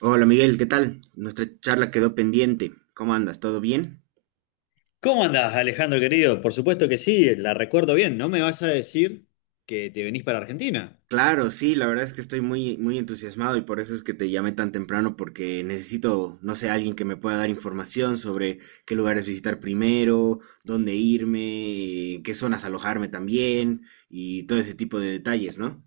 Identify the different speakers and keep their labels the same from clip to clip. Speaker 1: Hola Miguel, ¿qué tal? Nuestra charla quedó pendiente. ¿Cómo andas? ¿Todo bien?
Speaker 2: ¿Cómo andás, Alejandro querido? Por supuesto que sí, la recuerdo bien. No me vas a decir que te venís para Argentina.
Speaker 1: Claro, sí, la verdad es que estoy muy entusiasmado y por eso es que te llamé tan temprano porque necesito, no sé, alguien que me pueda dar información sobre qué lugares visitar primero, dónde irme, qué zonas alojarme también y todo ese tipo de detalles, ¿no?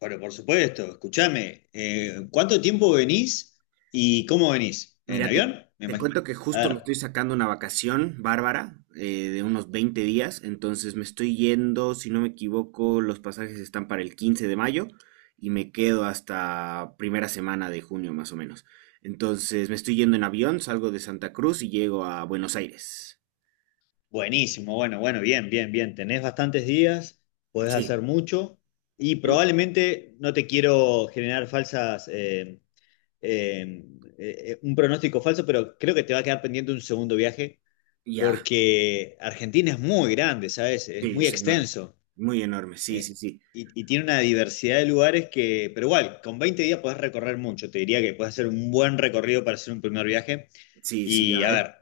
Speaker 2: Bueno, por supuesto, escúchame. ¿Cuánto tiempo venís y cómo venís? ¿En
Speaker 1: Mira, te,
Speaker 2: avión? Me
Speaker 1: te
Speaker 2: imagino.
Speaker 1: cuento que
Speaker 2: A
Speaker 1: justo me
Speaker 2: ver,
Speaker 1: estoy sacando una vacación bárbara de unos 20 días. Entonces me estoy yendo, si no me equivoco, los pasajes están para el 15 de mayo y me quedo hasta primera semana de junio más o menos. Entonces me estoy yendo en avión, salgo de Santa Cruz y llego a Buenos Aires.
Speaker 2: buenísimo, bueno, bueno, bien, bien, bien. Tenés bastantes días, podés
Speaker 1: Sí,
Speaker 2: hacer mucho y
Speaker 1: el-
Speaker 2: probablemente no te quiero generar falsas, eh, un pronóstico falso, pero creo que te va a quedar pendiente un segundo viaje
Speaker 1: ya,
Speaker 2: porque Argentina es muy grande, ¿sabes? Es
Speaker 1: sí,
Speaker 2: muy
Speaker 1: es enorme,
Speaker 2: extenso
Speaker 1: muy enorme, sí,
Speaker 2: eh,
Speaker 1: sí, sí,
Speaker 2: y tiene una diversidad de lugares que, pero igual, con 20 días podés recorrer mucho, te diría que puedes hacer un buen recorrido para hacer un primer viaje
Speaker 1: sí, sí, a
Speaker 2: y a
Speaker 1: ver,
Speaker 2: ver.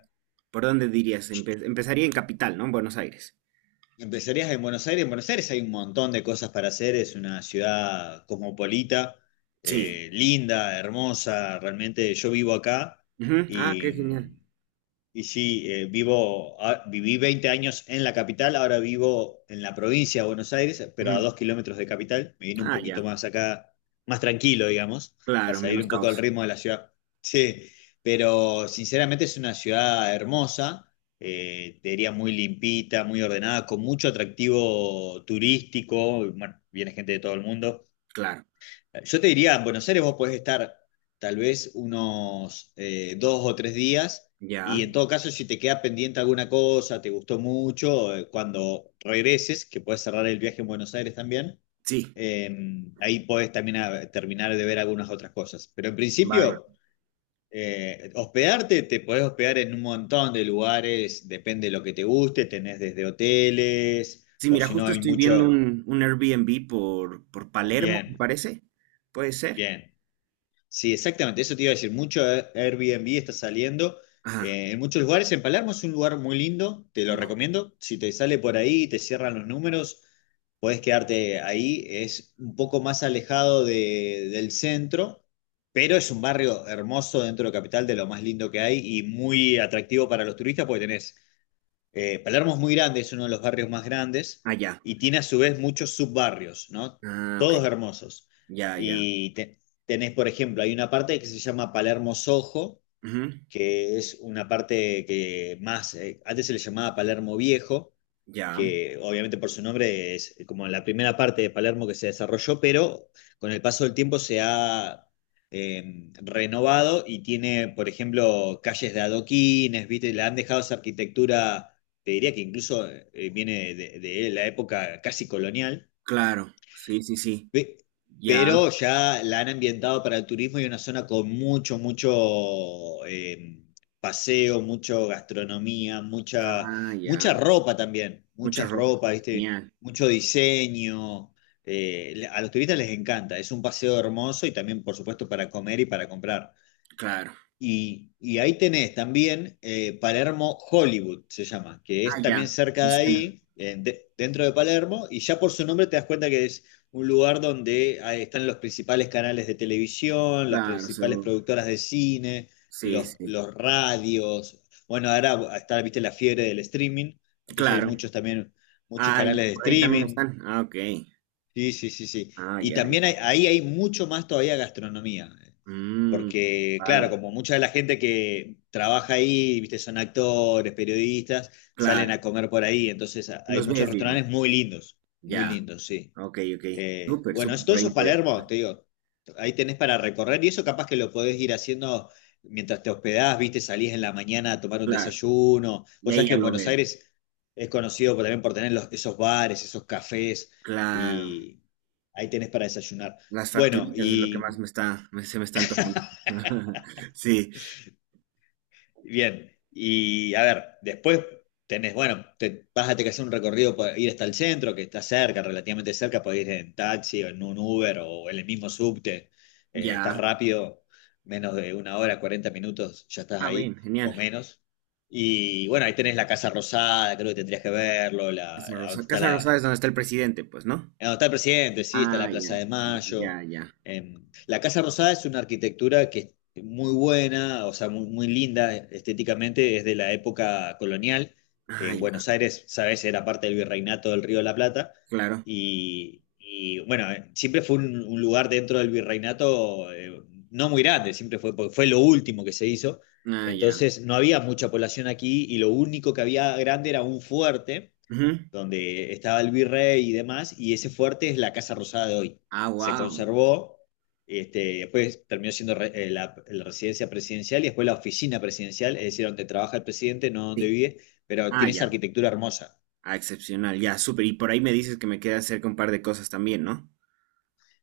Speaker 1: ¿por dónde dirías? Empezaría en Capital, ¿no? En Buenos Aires.
Speaker 2: Empezarías en Buenos Aires. En Buenos Aires hay un montón de cosas para hacer. Es una ciudad cosmopolita,
Speaker 1: Sí.
Speaker 2: linda, hermosa. Realmente yo vivo acá
Speaker 1: Ujú. Ah, qué
Speaker 2: y
Speaker 1: genial.
Speaker 2: Viví 20 años en la capital, ahora vivo en la provincia de Buenos Aires, pero a 2 kilómetros de capital. Me vine un
Speaker 1: Ah,
Speaker 2: poquito
Speaker 1: ya,
Speaker 2: más acá, más tranquilo, digamos, para
Speaker 1: claro,
Speaker 2: salir
Speaker 1: menos
Speaker 2: un poco del
Speaker 1: caos,
Speaker 2: ritmo de la ciudad. Sí, pero sinceramente es una ciudad hermosa, te diría muy limpita, muy ordenada, con mucho atractivo turístico. Bueno, viene gente de todo el mundo.
Speaker 1: claro,
Speaker 2: Yo te diría, en Buenos Aires vos podés estar tal vez unos dos o tres días
Speaker 1: ya,
Speaker 2: y en todo caso si te queda pendiente alguna cosa, te gustó mucho, cuando regreses, que podés cerrar el viaje en Buenos Aires también,
Speaker 1: sí,
Speaker 2: eh, ahí podés también terminar de ver algunas otras cosas. Pero en
Speaker 1: bárbaro.
Speaker 2: principio, hospedarte, te podés hospedar en un montón de lugares, depende de lo que te guste, tenés desde hoteles
Speaker 1: Sí,
Speaker 2: o
Speaker 1: mira,
Speaker 2: si no
Speaker 1: justo
Speaker 2: hay
Speaker 1: estoy viendo
Speaker 2: mucho.
Speaker 1: un Airbnb por Palermo, me
Speaker 2: Bien,
Speaker 1: parece, puede ser.
Speaker 2: bien. Sí, exactamente, eso te iba a decir. Mucho Airbnb está saliendo
Speaker 1: Ajá,
Speaker 2: en muchos lugares. En Palermo es un lugar muy lindo, te lo
Speaker 1: ya,
Speaker 2: recomiendo. Si te sale por ahí y te cierran los números, podés quedarte ahí. Es un poco más alejado del centro, pero es un barrio hermoso dentro de Capital, de lo más lindo que hay y muy atractivo para los turistas porque tenés Palermo es muy grande, es uno de los barrios más grandes
Speaker 1: ah, ya,
Speaker 2: y tiene a su vez muchos subbarrios, ¿no?
Speaker 1: ah, ok,
Speaker 2: Todos hermosos.
Speaker 1: ya, ya,
Speaker 2: Tenés, por ejemplo, hay una parte que se llama Palermo Sojo,
Speaker 1: ujú,
Speaker 2: que es una parte que más, antes se le llamaba Palermo Viejo,
Speaker 1: ya,
Speaker 2: que obviamente por su nombre es como la primera parte de Palermo que se desarrolló, pero con el paso del tiempo se ha renovado y tiene, por ejemplo, calles de adoquines, ¿viste? Le han dejado esa arquitectura, te diría que incluso viene de la época casi colonial.
Speaker 1: claro, sí, sí, sí,
Speaker 2: Pe-
Speaker 1: ya,
Speaker 2: Pero ya la han ambientado para el turismo y una zona con mucho, mucho paseo, mucho gastronomía, mucha,
Speaker 1: ah,
Speaker 2: mucha
Speaker 1: ya,
Speaker 2: ropa también,
Speaker 1: mucha
Speaker 2: mucha
Speaker 1: ropa,
Speaker 2: ropa, ¿viste?
Speaker 1: genial,
Speaker 2: Mucho diseño. A los turistas les encanta, es un paseo hermoso y también, por supuesto, para comer y para comprar.
Speaker 1: claro,
Speaker 2: Y ahí tenés también Palermo Hollywood, se llama, que
Speaker 1: ah,
Speaker 2: es
Speaker 1: ya,
Speaker 2: también cerca
Speaker 1: me
Speaker 2: de
Speaker 1: suena,
Speaker 2: ahí, dentro de Palermo, y ya por su nombre te das cuenta que es un lugar donde ahí están los principales canales de televisión, las
Speaker 1: claro,
Speaker 2: principales
Speaker 1: seguro,
Speaker 2: productoras de cine,
Speaker 1: sí, sí,
Speaker 2: los radios. Bueno, ahora está, viste, la fiebre del streaming, entonces hay
Speaker 1: claro,
Speaker 2: muchos también, muchos
Speaker 1: ah, y
Speaker 2: canales de
Speaker 1: por ahí también
Speaker 2: streaming.
Speaker 1: están, ah, ok,
Speaker 2: Sí, sí, sí, sí.
Speaker 1: ah, ya, ya,
Speaker 2: Ahí hay mucho más todavía gastronomía.
Speaker 1: mmm.
Speaker 2: Porque, claro, como mucha de la gente que trabaja ahí, viste, son actores, periodistas, salen a
Speaker 1: Claro,
Speaker 2: comer por ahí. Hay
Speaker 1: los
Speaker 2: muchos
Speaker 1: ves, digamos.
Speaker 2: restaurantes muy
Speaker 1: Ya,
Speaker 2: lindos, sí.
Speaker 1: ok, ok. Súper, súper,
Speaker 2: Todo
Speaker 1: por ahí
Speaker 2: eso
Speaker 1: me
Speaker 2: es
Speaker 1: voy a
Speaker 2: Palermo,
Speaker 1: pasar.
Speaker 2: te digo, ahí tenés para recorrer y eso capaz que lo podés ir haciendo mientras te hospedás, viste, salís en la mañana a tomar un
Speaker 1: Claro,
Speaker 2: desayuno.
Speaker 1: y
Speaker 2: Vos sabés
Speaker 1: ahí
Speaker 2: que
Speaker 1: ya
Speaker 2: en
Speaker 1: lo
Speaker 2: Buenos
Speaker 1: veo.
Speaker 2: Aires es conocido también por tener esos bares, esos cafés
Speaker 1: Claro,
Speaker 2: y ahí tenés para desayunar.
Speaker 1: las
Speaker 2: Bueno,
Speaker 1: facturitas es lo que
Speaker 2: y
Speaker 1: más me está, se me está antojando. Sí,
Speaker 2: bien, y a ver, después tenés, bueno, te, vas a tener que hacer un recorrido para ir hasta el centro, que está cerca, relativamente cerca, podés ir en taxi o en un Uber o en el mismo subte, estás
Speaker 1: ya.
Speaker 2: rápido, menos de una hora, 40 minutos, ya estás
Speaker 1: Ah, bien,
Speaker 2: ahí, o
Speaker 1: genial.
Speaker 2: menos. Y bueno, ahí tenés la Casa Rosada, creo que tendrías que verlo, la,
Speaker 1: Casa
Speaker 2: donde
Speaker 1: Rosada,
Speaker 2: está
Speaker 1: Casa
Speaker 2: la,
Speaker 1: Rosada es donde está el presidente, pues, ¿no?
Speaker 2: no, está el presidente, sí, está
Speaker 1: Ah,
Speaker 2: la Plaza
Speaker 1: ya,
Speaker 2: de Mayo.
Speaker 1: ya, ya.
Speaker 2: Eh, la Casa Rosada es una arquitectura que es muy buena, o sea, muy, muy linda estéticamente, es de la época colonial.
Speaker 1: Ah, ya,
Speaker 2: Buenos Aires, sabes, era parte del virreinato del Río de la Plata.
Speaker 1: claro.
Speaker 2: Y, bueno, siempre fue un lugar dentro del virreinato no muy grande, siempre fue, porque fue lo último que se hizo.
Speaker 1: Ah, ya.
Speaker 2: Entonces no había mucha población aquí y lo único que había grande era un fuerte
Speaker 1: Ujú.
Speaker 2: donde estaba el virrey y demás, y ese fuerte es la Casa Rosada de hoy.
Speaker 1: Ah,
Speaker 2: Se
Speaker 1: wow.
Speaker 2: conservó, este, después terminó siendo la, la residencia presidencial y después la oficina presidencial, es decir, donde trabaja el presidente, no donde
Speaker 1: Sí.
Speaker 2: vive, pero
Speaker 1: Ah,
Speaker 2: tiene esa
Speaker 1: ya.
Speaker 2: arquitectura hermosa.
Speaker 1: Ah, excepcional, ya, súper. Y por ahí me dices que me queda cerca un par de cosas también, ¿no?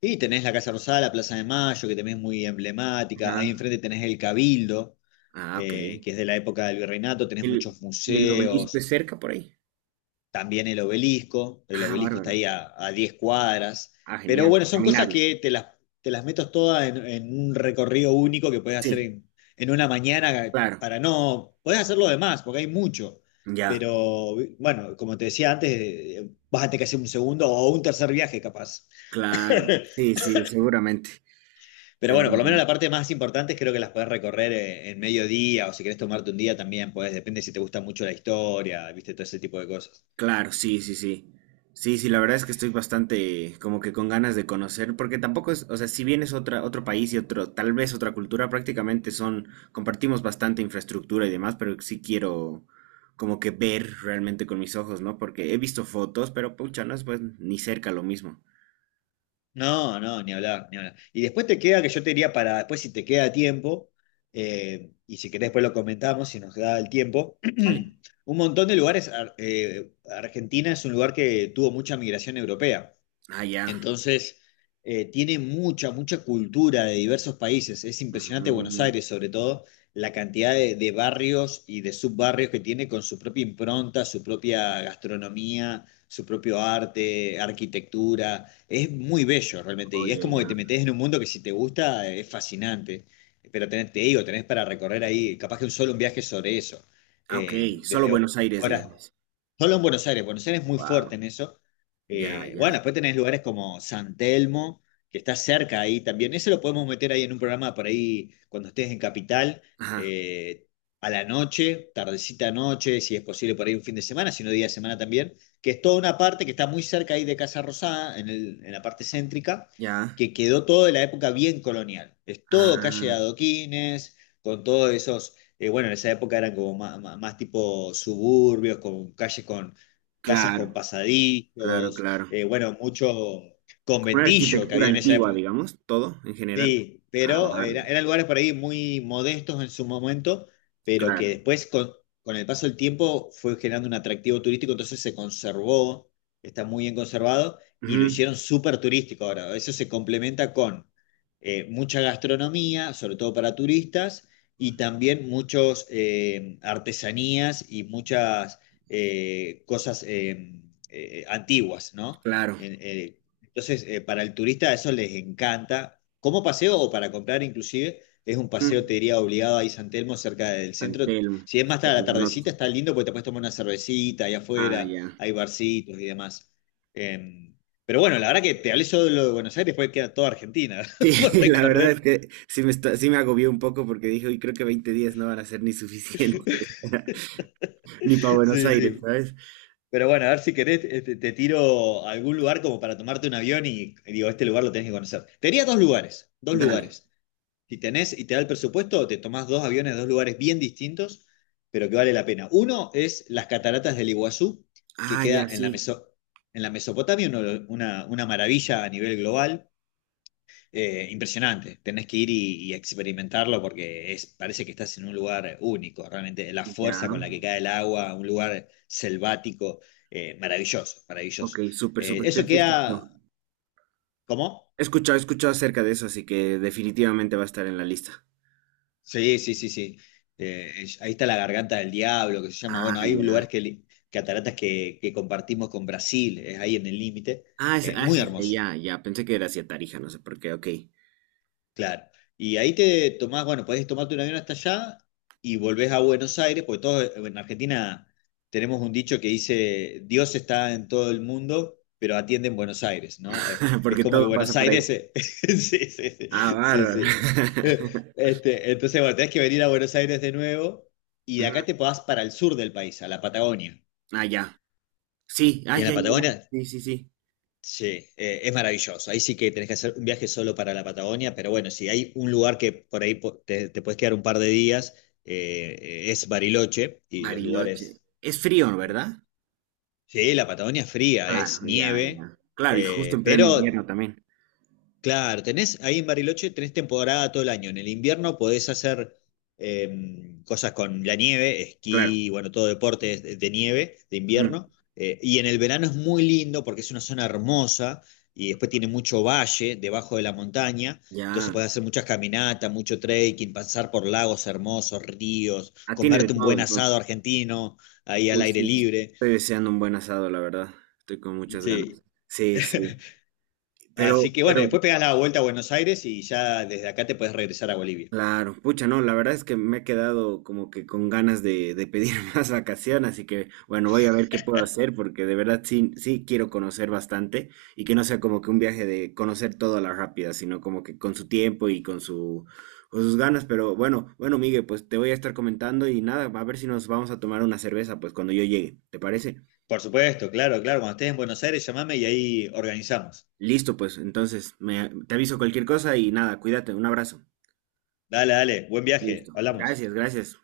Speaker 2: Y tenés la Casa Rosada, la Plaza de Mayo, que también es muy
Speaker 1: Ajá.
Speaker 2: emblemática. Ahí enfrente tenés el Cabildo,
Speaker 1: Ah, ok.
Speaker 2: que es de la época del virreinato. Tenés
Speaker 1: El,
Speaker 2: muchos
Speaker 1: ¿y el obelisco
Speaker 2: museos,
Speaker 1: es cerca por ahí?
Speaker 2: también el
Speaker 1: Ah,
Speaker 2: obelisco está
Speaker 1: bárbaro.
Speaker 2: ahí a 10 cuadras,
Speaker 1: Ah,
Speaker 2: pero
Speaker 1: genial.
Speaker 2: bueno,
Speaker 1: A
Speaker 2: son cosas
Speaker 1: caminarlo.
Speaker 2: que te las metes todas en un recorrido único que puedes hacer
Speaker 1: Sí,
Speaker 2: en una mañana
Speaker 1: claro.
Speaker 2: para no, podés hacer lo demás, porque hay mucho,
Speaker 1: Ya,
Speaker 2: pero bueno, como te decía antes, vas a tener que hacer un segundo o un tercer viaje capaz.
Speaker 1: claro. Sí, sí, seguramente.
Speaker 2: Pero bueno, por lo menos la
Speaker 1: Seguramente.
Speaker 2: parte más importante creo que las podés recorrer en mediodía o si querés tomarte un día también, podés, depende si te gusta mucho la historia, viste, todo ese tipo de cosas.
Speaker 1: Claro, sí, sí, sí. Sí, sí, la verdad es que estoy bastante como que con ganas de conocer, porque tampoco es, o sea, si bien es otra, otro país y otro, tal vez otra cultura, prácticamente son, compartimos bastante infraestructura y demás, pero sí quiero como que ver realmente con mis ojos, ¿no? Porque he visto fotos, pero pucha, no es pues ni cerca lo mismo.
Speaker 2: No, no, ni hablar, ni hablar. Y después te queda que yo te diría para, después si te queda tiempo, y si querés después lo comentamos, si nos da el tiempo,
Speaker 1: Vale.
Speaker 2: un montón de lugares, Argentina es un lugar que tuvo mucha migración europea.
Speaker 1: Ah, ya.
Speaker 2: Entonces, tiene mucha, mucha cultura de diversos países. Es impresionante Buenos
Speaker 1: Mm,
Speaker 2: Aires, sobre todo, la cantidad de barrios y de subbarrios que tiene con su propia impronta, su propia gastronomía, su propio arte, arquitectura. Es muy bello realmente. Y es
Speaker 1: oye,
Speaker 2: como que te
Speaker 1: ya.
Speaker 2: metes en un mundo que si te gusta es fascinante. Pero tenés, te digo, tenés para recorrer ahí, capaz que un solo un viaje sobre eso.
Speaker 1: Ah, ok,
Speaker 2: Eh,
Speaker 1: solo
Speaker 2: desde ho-
Speaker 1: Buenos Aires,
Speaker 2: horas.
Speaker 1: digamos.
Speaker 2: Solo en Buenos Aires, Buenos Aires es muy
Speaker 1: Wow,
Speaker 2: fuerte en eso.
Speaker 1: ya,
Speaker 2: Bueno,
Speaker 1: ya.
Speaker 2: después tenés lugares como San Telmo, que está cerca ahí también. Eso lo podemos meter ahí en un programa por ahí cuando estés en Capital,
Speaker 1: Ajá,
Speaker 2: eh, a la noche, tardecita noche, si es posible por ahí un fin de semana, si no día de semana también, que es toda una parte que está muy cerca ahí de Casa Rosada, en la parte céntrica,
Speaker 1: ya.
Speaker 2: que quedó todo de la época bien colonial. Es todo calle de
Speaker 1: Ah,
Speaker 2: adoquines, con todos esos bueno, en esa época eran como más, más tipo suburbios, con calles con casas con
Speaker 1: claro, claro,
Speaker 2: pasadizos,
Speaker 1: claro.
Speaker 2: bueno, mucho
Speaker 1: Como una
Speaker 2: conventillo que
Speaker 1: arquitectura
Speaker 2: había en esa
Speaker 1: antigua,
Speaker 2: época.
Speaker 1: digamos, todo en general.
Speaker 2: Sí,
Speaker 1: Ah, bárbaro,
Speaker 2: eran lugares por ahí muy modestos en su momento, pero que
Speaker 1: claro.
Speaker 2: después con el paso del tiempo fue generando un atractivo turístico, entonces se conservó, está muy bien conservado y lo
Speaker 1: Ujú,
Speaker 2: hicieron súper turístico ahora. Eso se complementa con mucha gastronomía, sobre todo para turistas, y también muchos artesanías y muchas cosas antiguas, ¿no?
Speaker 1: claro.
Speaker 2: Entonces, para el turista eso les encanta como paseo o para comprar inclusive. Es un paseo,
Speaker 1: Ujú.
Speaker 2: te diría, obligado ahí San Telmo, cerca del
Speaker 1: San
Speaker 2: centro.
Speaker 1: Telmo,
Speaker 2: Si es más
Speaker 1: súper
Speaker 2: tarde a la
Speaker 1: buenote.
Speaker 2: tardecita, está lindo porque te puedes tomar una cervecita ahí
Speaker 1: Ah,
Speaker 2: afuera,
Speaker 1: ya.
Speaker 2: hay barcitos y demás. Em, pero bueno, la verdad que te hablé solo de lo de Buenos Aires, después queda toda Argentina
Speaker 1: Sí,
Speaker 2: por
Speaker 1: la verdad es
Speaker 2: recorrer.
Speaker 1: que sí me, sí me agobió un poco porque dije, uy, creo que 20 días no van a ser ni suficientes, ni para Buenos
Speaker 2: Sí,
Speaker 1: Aires,
Speaker 2: sí.
Speaker 1: ¿sabes?
Speaker 2: Pero bueno, a ver si querés, este, te tiro a algún lugar como para tomarte un avión y digo, este lugar lo tenés que conocer. Te diría dos lugares, dos
Speaker 1: Dale.
Speaker 2: lugares. Si tenés y te da el presupuesto, te tomás dos aviones, de dos lugares bien distintos, pero que vale la pena. Uno es las cataratas del Iguazú, que
Speaker 1: Ah,
Speaker 2: queda
Speaker 1: ya
Speaker 2: en la,
Speaker 1: sí.
Speaker 2: En la Mesopotamia, una maravilla a nivel global. Impresionante, tenés que ir y experimentarlo porque es, parece que estás en un lugar único, realmente la
Speaker 1: Ya.
Speaker 2: fuerza con la que cae el agua, un lugar selvático, maravilloso,
Speaker 1: Ok,
Speaker 2: maravilloso.
Speaker 1: súper, súper. Creo
Speaker 2: Eso
Speaker 1: que he escuchado,
Speaker 2: queda, ¿cómo?
Speaker 1: he escuchado acerca de eso, así que definitivamente va a estar en la lista.
Speaker 2: Sí, sí, sí, sí. Ahí está la garganta del diablo, que se llama. Bueno,
Speaker 1: Ah,
Speaker 2: hay lugares
Speaker 1: ya.
Speaker 2: cataratas que compartimos con Brasil, es ahí en el límite.
Speaker 1: Ah, es
Speaker 2: Muy
Speaker 1: hacia
Speaker 2: hermoso.
Speaker 1: allá, ya. Pensé que era hacia Tarija, no sé por qué, ok.
Speaker 2: Claro. Y ahí te tomás, bueno, podés tomarte un avión hasta allá y volvés a Buenos Aires, porque todos en Argentina tenemos un dicho que dice, Dios está en todo el mundo, pero atiende en Buenos Aires, ¿no? Es
Speaker 1: Porque
Speaker 2: como que
Speaker 1: todo pasa
Speaker 2: Buenos
Speaker 1: por ahí.
Speaker 2: Aires... sí, sí,
Speaker 1: Ah,
Speaker 2: sí, sí,
Speaker 1: bárbaro.
Speaker 2: sí. Este, entonces, bueno, tenés que venir a Buenos Aires de nuevo y de
Speaker 1: Ujú,
Speaker 2: acá te podás para el sur del país, a la Patagonia.
Speaker 1: ah, ya. Sí, ah,
Speaker 2: Y en
Speaker 1: ya,
Speaker 2: la
Speaker 1: ya, ya,
Speaker 2: Patagonia
Speaker 1: sí, sí, sí.
Speaker 2: sí, es maravilloso. Ahí sí que tenés que hacer un viaje solo para la Patagonia, pero bueno, si hay un lugar que por ahí te puedes quedar un par de días, eh, es Bariloche y los
Speaker 1: Bariloche.
Speaker 2: lugares...
Speaker 1: Es frío,
Speaker 2: mm,
Speaker 1: ¿verdad?
Speaker 2: sí, la Patagonia es fría, es
Speaker 1: Claro, ya,
Speaker 2: nieve,
Speaker 1: ya. Claro, y justo
Speaker 2: eh,
Speaker 1: en pleno invierno
Speaker 2: pero
Speaker 1: también.
Speaker 2: claro, tenés ahí en Bariloche, tenés temporada todo el año. En el invierno podés hacer eh, cosas con la nieve,
Speaker 1: Claro.
Speaker 2: esquí, bueno, todo deporte es de nieve, de
Speaker 1: Ujú.
Speaker 2: invierno. Y en el verano es muy lindo porque es una zona hermosa y después tiene mucho valle debajo de la montaña. Entonces
Speaker 1: Ya.
Speaker 2: podés hacer muchas caminatas, mucho trekking, pasar por lagos hermosos, ríos,
Speaker 1: Ah, tiene de
Speaker 2: comerte un
Speaker 1: todo,
Speaker 2: buen asado
Speaker 1: entonces.
Speaker 2: argentino ahí al
Speaker 1: Uy,
Speaker 2: aire
Speaker 1: sí,
Speaker 2: libre.
Speaker 1: estoy deseando un buen asado, la verdad. Estoy con muchas ganas.
Speaker 2: Sí.
Speaker 1: Sí, sí. Pero,
Speaker 2: Así que bueno,
Speaker 1: pero,
Speaker 2: después pegás la vuelta a Buenos Aires y ya desde acá te podés regresar a Bolivia.
Speaker 1: claro, pucha, no, la verdad es que me he quedado como que con ganas de pedir más vacaciones, así que, bueno, voy a ver qué puedo hacer, porque de verdad sí, sí quiero conocer bastante y que no sea como que un viaje de conocer todo a la rápida, sino como que con su tiempo y con su, con sus ganas. Pero bueno, bueno, Miguel, pues te voy a estar comentando y nada, a ver si nos vamos a tomar una cerveza, pues cuando yo llegue, ¿te parece?
Speaker 2: Por supuesto, claro, claro. Cuando estés en Buenos Aires, llamame y ahí organizamos.
Speaker 1: Listo, pues, entonces, me, te aviso cualquier cosa y nada, cuídate, un abrazo.
Speaker 2: Dale, dale. Buen viaje.
Speaker 1: Listo.
Speaker 2: Hablamos.
Speaker 1: Gracias, gracias.